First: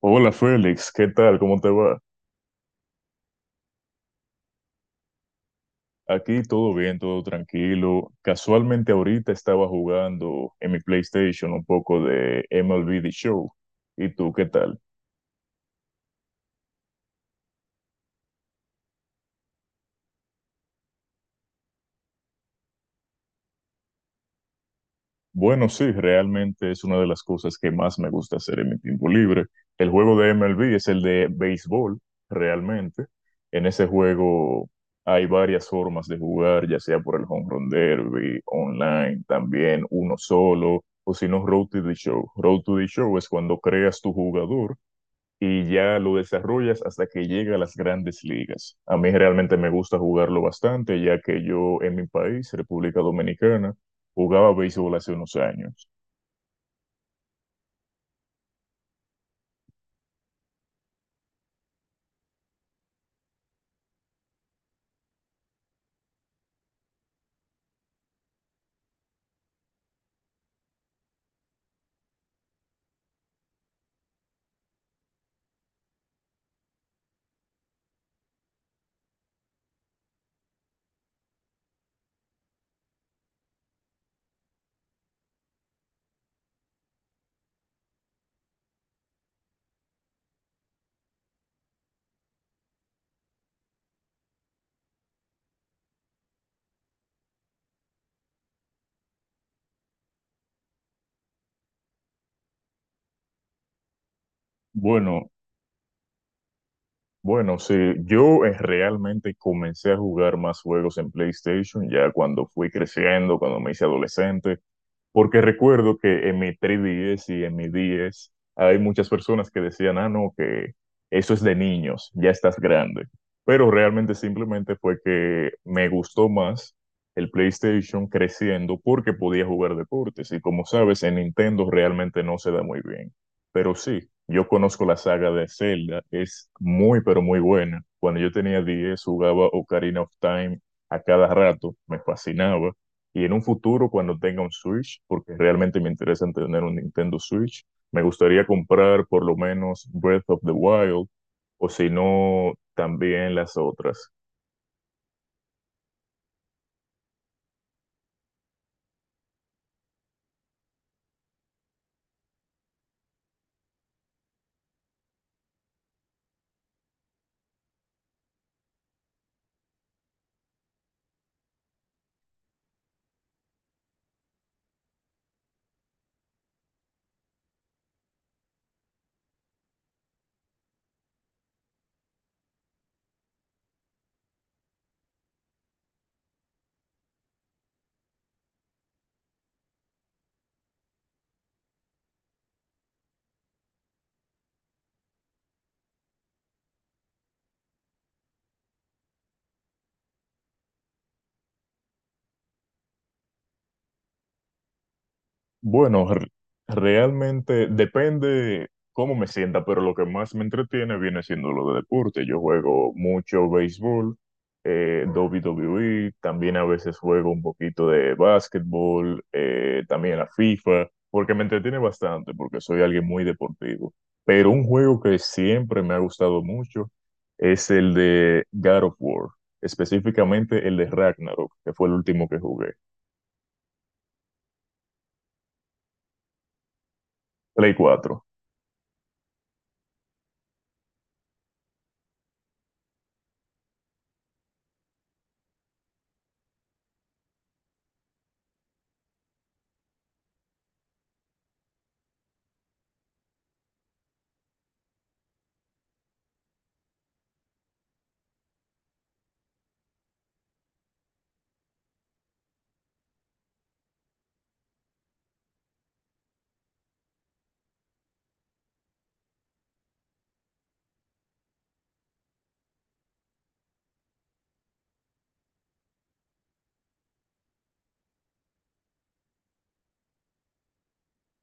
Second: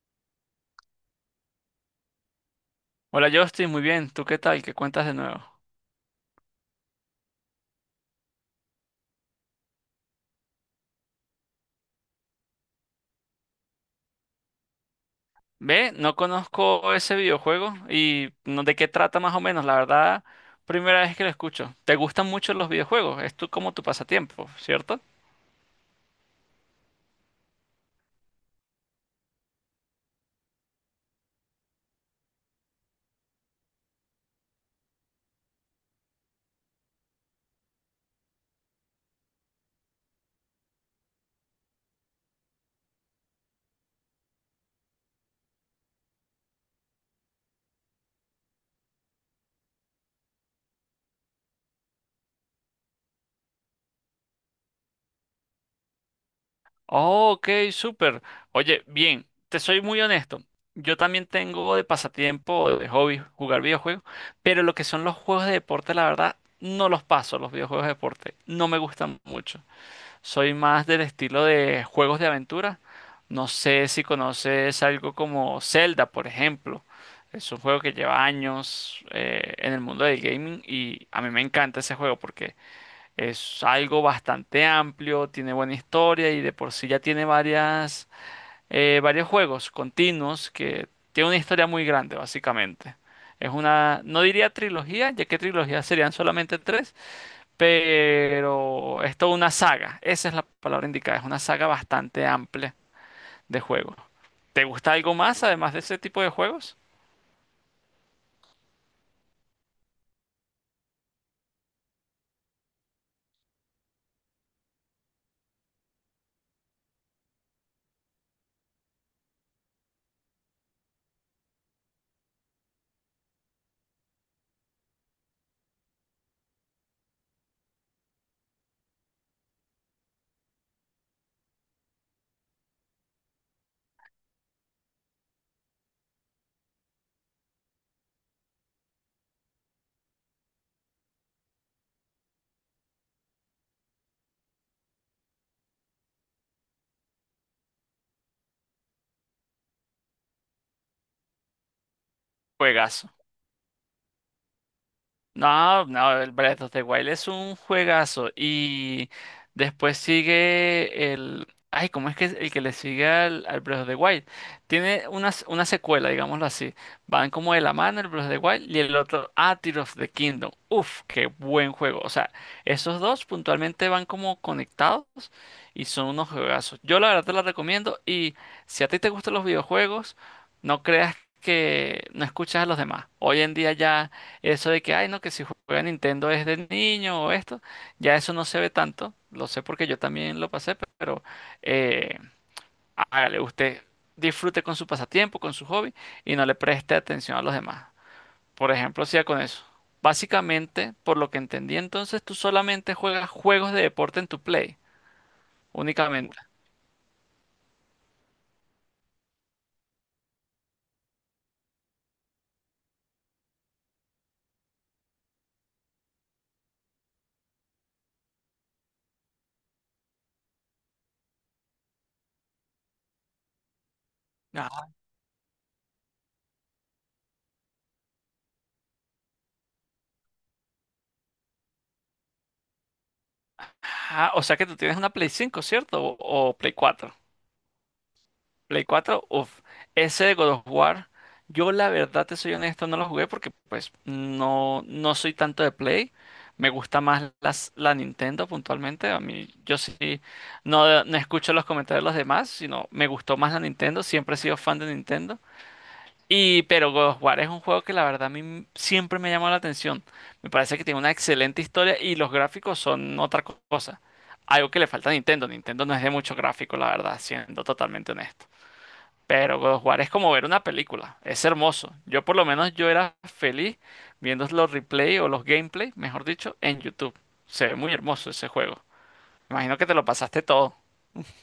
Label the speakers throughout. Speaker 1: Hola Félix, ¿qué tal? ¿Cómo te va?
Speaker 2: Hola Justin, muy bien. ¿Tú qué tal? ¿Qué cuentas de nuevo?
Speaker 1: Aquí todo bien, todo tranquilo. Casualmente ahorita estaba jugando en mi PlayStation un poco de MLB The Show. ¿Y tú qué tal?
Speaker 2: Ve, no conozco ese videojuego y no de qué trata más o menos. La verdad, primera vez que lo escucho. ¿Te gustan mucho los videojuegos? ¿Es tu, como tu pasatiempo, cierto?
Speaker 1: Bueno, sí, realmente es una de las cosas que más me gusta hacer en mi tiempo libre. El juego de MLB es el de béisbol, realmente. En ese juego hay varias formas de jugar, ya sea por el home run derby, online, también uno solo, o si no, Road to the Show. Road to the Show es cuando creas tu jugador y ya lo desarrollas hasta que llega a las grandes ligas. A mí realmente me gusta jugarlo bastante, ya que yo en mi país, República Dominicana, jugaba béisbol hace unos años.
Speaker 2: Oh, ok, súper. Oye, bien, te soy muy honesto. Yo también tengo de pasatiempo, de hobby, jugar videojuegos, pero lo que son los juegos de deporte, la verdad, no los paso, los videojuegos de deporte. No me gustan mucho. Soy más del estilo de juegos de aventura. No sé si conoces algo como Zelda, por ejemplo. Es un juego que lleva años en el mundo del gaming, y a mí me encanta ese juego porque es algo bastante amplio, tiene buena historia y de por sí ya tiene varios juegos continuos que tiene una historia muy grande, básicamente. Es una, no diría trilogía, ya que trilogía serían solamente tres, pero es toda una saga. Esa es la palabra indicada, es una saga bastante amplia de juegos. ¿Te gusta algo
Speaker 1: Bueno,
Speaker 2: más además de ese tipo de juegos?
Speaker 1: bueno, sí, yo realmente comencé a jugar más juegos en PlayStation ya cuando fui creciendo, cuando me hice adolescente, porque recuerdo que en mi 3DS y en mi 10 hay muchas personas que decían, ah, no, que eso es de niños, ya estás grande. Pero realmente simplemente fue que me gustó más el PlayStation creciendo porque podía jugar deportes. Y como sabes, en Nintendo realmente no se da muy bien. Pero sí, yo conozco la saga de Zelda, es muy, pero muy buena. Cuando yo tenía 10 jugaba Ocarina of Time a cada rato, me fascinaba. Y en un futuro, cuando tenga un Switch, porque realmente me interesa en tener un Nintendo Switch, me gustaría comprar por lo menos Breath of the Wild, o si no,
Speaker 2: Juegazo.
Speaker 1: también las otras.
Speaker 2: No, no, el Breath of the Wild es un juegazo. Y después sigue el. Ay, ¿cómo es que es el que le sigue al Breath of the Wild? Tiene una, una secuela, digámoslo así. Van como de la mano el Breath of the Wild y el otro. Ah, Tears of the Kingdom. Uf, qué buen juego. O sea, esos dos puntualmente van como conectados y son unos juegazos. Yo la verdad te los recomiendo. Y si a ti te gustan los videojuegos, no creas que no escuchas a los demás. Hoy en día ya. Eso de que, ay, no, que si juega Nintendo es de niño o esto, ya eso no se ve tanto. Lo sé porque yo también lo pasé, pero eh, hágale, usted disfrute con su pasatiempo, con su hobby y no le preste atención a los demás. Por ejemplo, siga con eso. Básicamente, por lo que entendí, entonces tú solamente juegas juegos de deporte en tu Play,
Speaker 1: Bueno,
Speaker 2: únicamente.
Speaker 1: realmente depende cómo me sienta, pero lo que más me entretiene viene siendo lo de deporte. Yo juego mucho béisbol, WWE, también a veces juego un poquito de básquetbol, también la FIFA, porque me entretiene bastante, porque soy alguien muy deportivo. Pero un juego que siempre me ha gustado mucho es el de God of War, específicamente el de Ragnarok, que fue el último que jugué,
Speaker 2: Ah, o sea que tú tienes una Play 5, ¿cierto? ¿O, o Play cuatro?
Speaker 1: Play 4.
Speaker 2: Play 4, uff, ese de God of War, yo la verdad te soy honesto, no lo jugué porque pues no, no soy tanto de Play, me gusta más la Nintendo puntualmente, a mí yo sí, no, no escucho los comentarios de los demás, sino me gustó más la Nintendo, siempre he sido fan de Nintendo, y pero God of War es un juego que la verdad a mí siempre me llamó la atención, me parece que tiene una excelente historia y los gráficos son otra cosa, algo que le falta a Nintendo. Nintendo no es de mucho gráfico, la verdad, siendo totalmente honesto. Pero God of War es como ver una película, es hermoso. Yo por lo menos yo era feliz viendo los replay o los gameplay, mejor dicho, en YouTube. Se ve muy hermoso ese juego. Imagino que te lo pasaste todo.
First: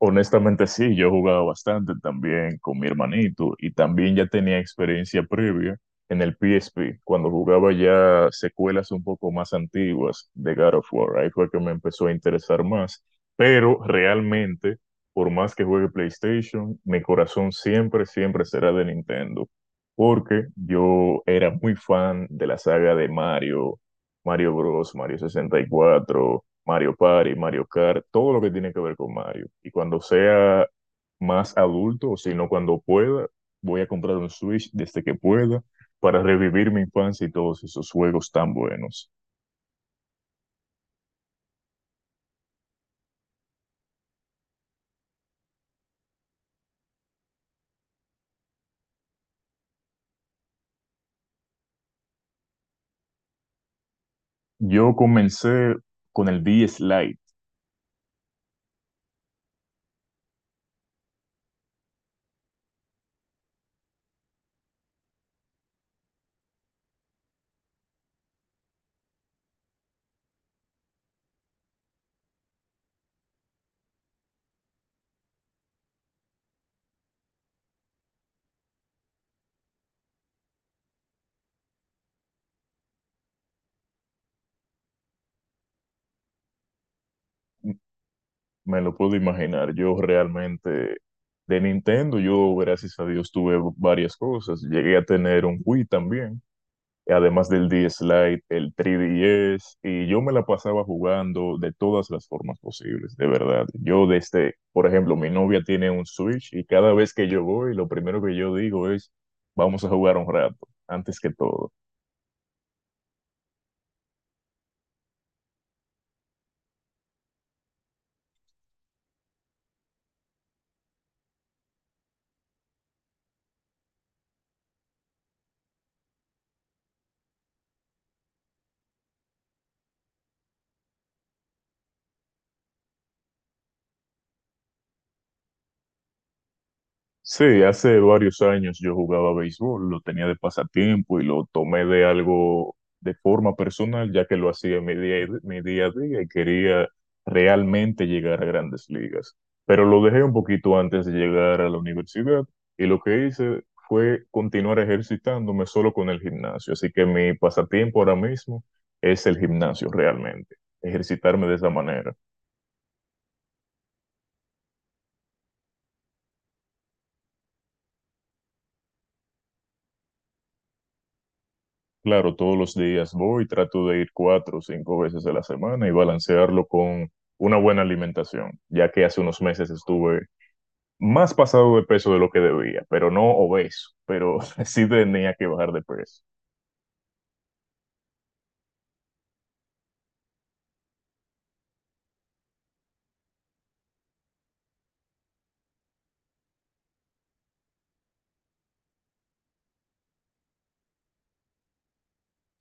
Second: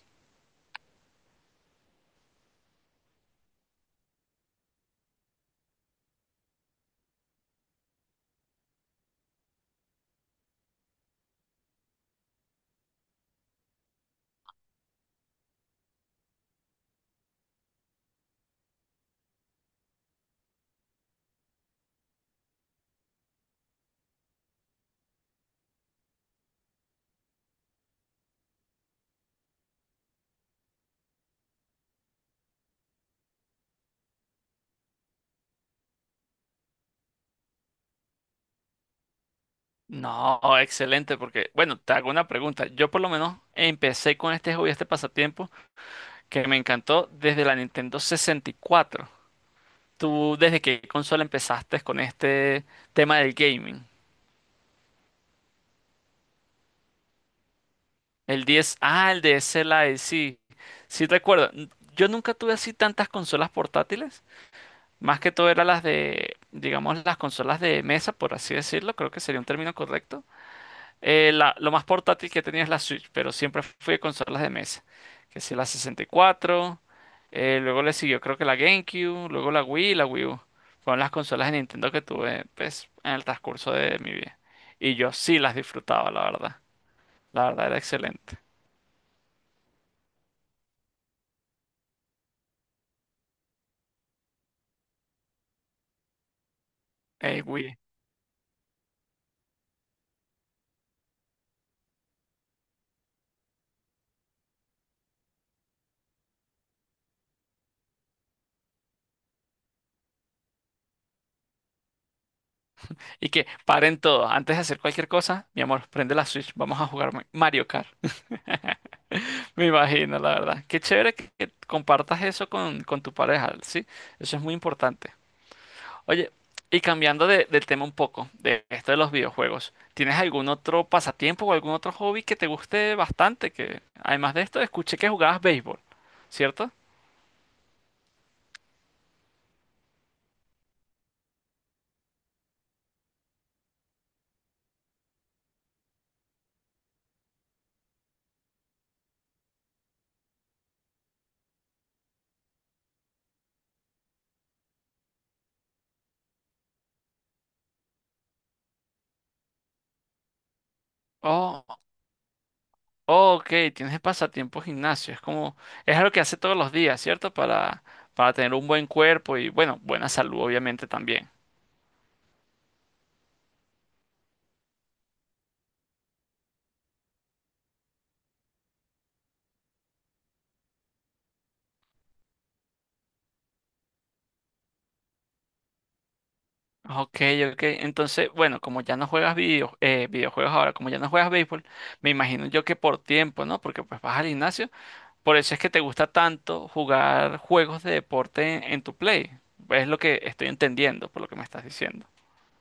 Speaker 1: Honestamente sí, yo he jugado bastante también con mi hermanito y también ya tenía experiencia previa en el PSP, cuando jugaba ya secuelas un poco más antiguas de God of War, ahí fue que me empezó a interesar más, pero realmente, por más que juegue PlayStation, mi corazón siempre, siempre será de Nintendo, porque yo era muy fan de la saga de Mario, Mario Bros, Mario 64. Mario Party, Mario Kart, todo lo que tiene que ver con Mario. Y cuando sea más adulto, o sino cuando pueda, voy a comprar un Switch desde que pueda para revivir mi infancia y todos esos juegos tan buenos.
Speaker 2: No, excelente, porque bueno, te hago una pregunta. Yo por lo menos empecé con este hobby, este pasatiempo, que me encantó desde la Nintendo 64. ¿Tú desde qué consola empezaste con este tema del gaming?
Speaker 1: Yo comencé con el DS Lite.
Speaker 2: El diez, ah, el de SLI, sí, sí recuerdo. Yo nunca tuve así tantas consolas portátiles, más que todo eran las de, digamos, las consolas de mesa, por así decirlo, creo que sería un término correcto. Lo más portátil que tenía es la Switch, pero siempre fui de consolas de mesa, que sí, la 64, luego le siguió creo que la GameCube, luego la Wii y la Wii U. Fueron las consolas de Nintendo que tuve, pues, en el transcurso de mi vida. Y yo sí las disfrutaba, la verdad. La verdad era excelente.
Speaker 1: Me lo puedo imaginar. Yo realmente de Nintendo, yo gracias a Dios tuve varias cosas. Llegué a tener un Wii también,
Speaker 2: El
Speaker 1: además del
Speaker 2: Wii.
Speaker 1: DS Lite, el 3DS, y yo me la pasaba jugando de todas las formas posibles, de verdad. Yo desde, por ejemplo, mi novia tiene un Switch y cada vez que yo voy, lo primero que yo digo es, vamos a jugar un rato, antes que todo.
Speaker 2: Y que paren todo. Antes de hacer cualquier cosa, mi amor, prende la Switch. Vamos a jugar Mario Kart. Me imagino, la verdad. Qué chévere que compartas eso con tu pareja, ¿sí? Eso es muy importante. Oye, y cambiando del tema un poco, de esto de los videojuegos, ¿tienes algún otro pasatiempo o algún otro hobby que te guste bastante? Que además de esto, escuché que jugabas béisbol, ¿cierto?
Speaker 1: Sí, hace varios años yo jugaba béisbol, lo tenía de pasatiempo y lo tomé de algo de forma personal, ya que lo hacía en mi día a día y quería realmente llegar a grandes ligas. Pero lo dejé un poquito antes de llegar a la universidad y lo que hice fue continuar ejercitándome solo con el gimnasio. Así que mi pasatiempo ahora mismo es el gimnasio realmente, ejercitarme de esa
Speaker 2: Oh,
Speaker 1: manera.
Speaker 2: ok, tienes pasatiempo gimnasio. Es como, es algo que hace todos los días, ¿cierto? Para tener un buen cuerpo y, bueno, buena salud, obviamente, también.
Speaker 1: Claro, todos los días voy, trato de ir cuatro o cinco veces a la semana y balancearlo con una buena alimentación, ya que hace unos meses estuve más pasado de peso de lo que debía, pero no obeso, pero sí tenía que bajar de peso.
Speaker 2: Ok, ok. Entonces, bueno, como ya no juegas videojuegos ahora, como ya no juegas béisbol, me imagino yo que por tiempo, ¿no? Porque pues vas al gimnasio. Por eso es que te gusta tanto jugar juegos de deporte en tu Play. Es lo que estoy entendiendo por lo que me estás diciendo.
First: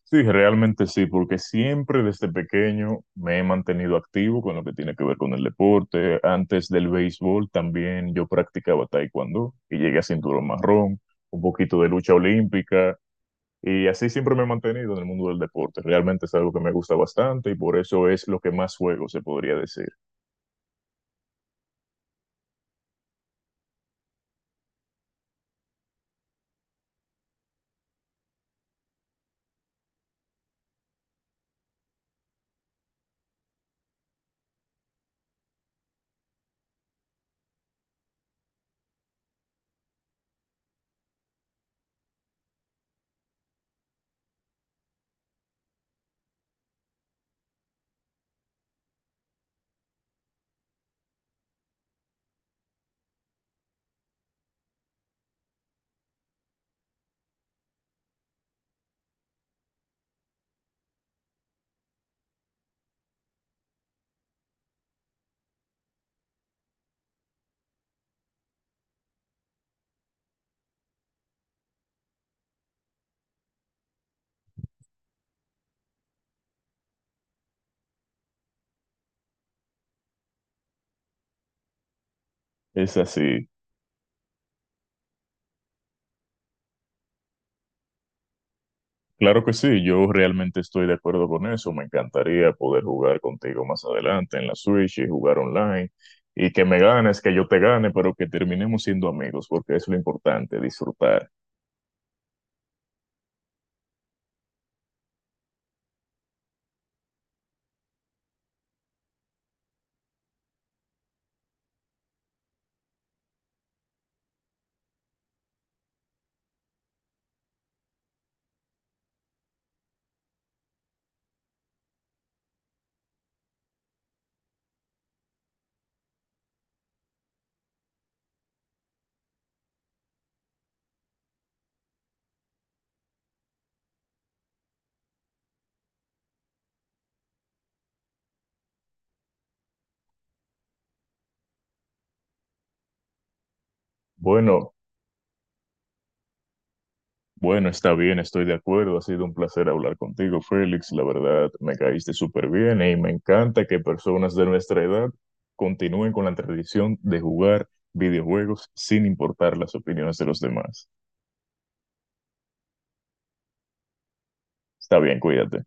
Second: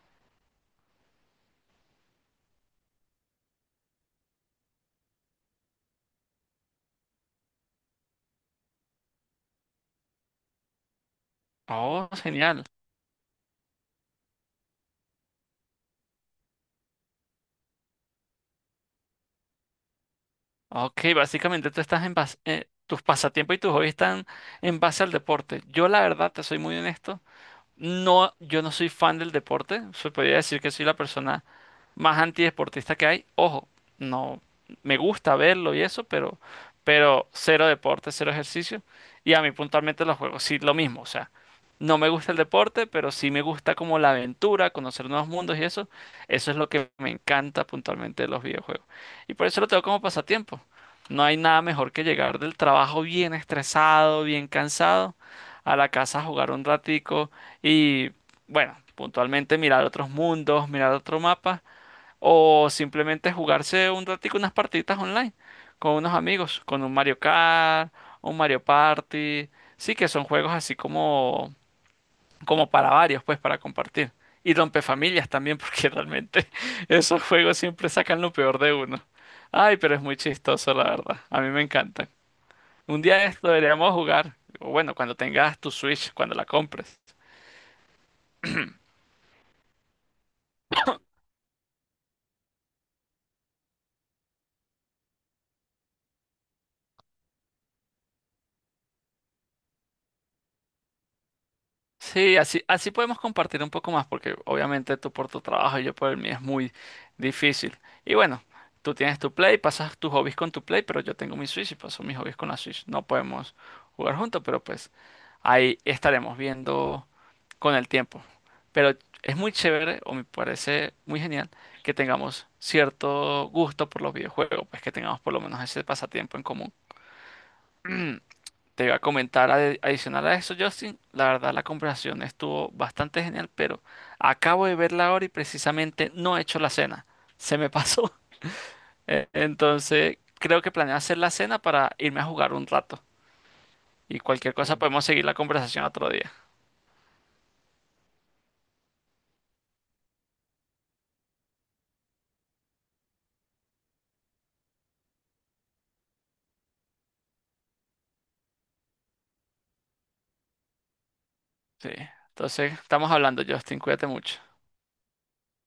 Speaker 1: Sí, realmente sí, porque siempre desde pequeño me he mantenido activo con lo que tiene que ver con el deporte. Antes del béisbol también yo practicaba taekwondo y llegué a cinturón marrón, un poquito de
Speaker 2: Oh,
Speaker 1: lucha
Speaker 2: genial.
Speaker 1: olímpica. Y así siempre me he mantenido en el mundo del deporte. Realmente es algo que me gusta bastante y por eso es lo que más juego, se podría decir.
Speaker 2: Ok, básicamente tú estás en base, tus pasatiempos y tus hobbies están en base al deporte. Yo la verdad, te soy muy honesto. No, yo no soy fan del deporte. Se podría decir que soy la persona más antideportista que hay. Ojo, no me gusta verlo y eso, pero cero deporte, cero ejercicio. Y a mí puntualmente los juegos, sí, lo mismo. O sea, no me gusta el deporte, pero sí me gusta como la aventura, conocer nuevos mundos y eso. Eso es lo que me encanta puntualmente de los videojuegos. Y por eso lo tengo como pasatiempo. No hay nada mejor que llegar del trabajo bien estresado, bien cansado, a la casa a jugar un ratico y bueno, puntualmente mirar otros mundos, mirar otro mapa o simplemente jugarse un ratico unas partiditas online con unos amigos, con un Mario Kart, un Mario Party. Sí que son juegos así como para varios, pues para compartir. Y rompefamilias también porque realmente esos juegos siempre sacan lo peor de uno. Ay, pero es muy chistoso, la verdad. A mí me encantan.
Speaker 1: Es
Speaker 2: Un día de esto
Speaker 1: así.
Speaker 2: deberíamos jugar. O bueno, cuando tengas tu Switch, cuando la compres.
Speaker 1: Claro que sí, yo realmente estoy de acuerdo con eso. Me encantaría poder jugar contigo más adelante en la Switch y jugar online. Y que me ganes, que yo te gane, pero que terminemos siendo amigos, porque es lo importante, disfrutar.
Speaker 2: Sí, así podemos compartir un poco más, porque obviamente tú por tu trabajo y yo por el mío es muy difícil. Y bueno, tú tienes tu Play, pasas tus hobbies con tu Play, pero yo tengo mi Switch y paso mis hobbies con la Switch. No podemos jugar juntos, pero pues ahí estaremos viendo con el tiempo. Pero es muy chévere, o me parece muy genial, que tengamos cierto gusto por los videojuegos, pues que tengamos por lo menos ese pasatiempo en común. Te iba a comentar adicional a eso, Justin, la verdad la conversación estuvo bastante genial, pero acabo de verla ahora y precisamente no he hecho la cena. Se me pasó. Entonces, creo que planeo hacer la cena para irme a jugar un rato. Y cualquier
Speaker 1: Bueno,
Speaker 2: cosa, sí, podemos seguir la conversación otro día.
Speaker 1: bueno, está bien, estoy de acuerdo. Ha sido un placer hablar contigo, Félix. La verdad, me caíste súper bien y me encanta que personas de nuestra edad continúen con la tradición de jugar videojuegos sin importar las opiniones de los demás.
Speaker 2: Sí. Entonces, estamos hablando, Justin. Cuídate mucho.
Speaker 1: Está bien, cuídate.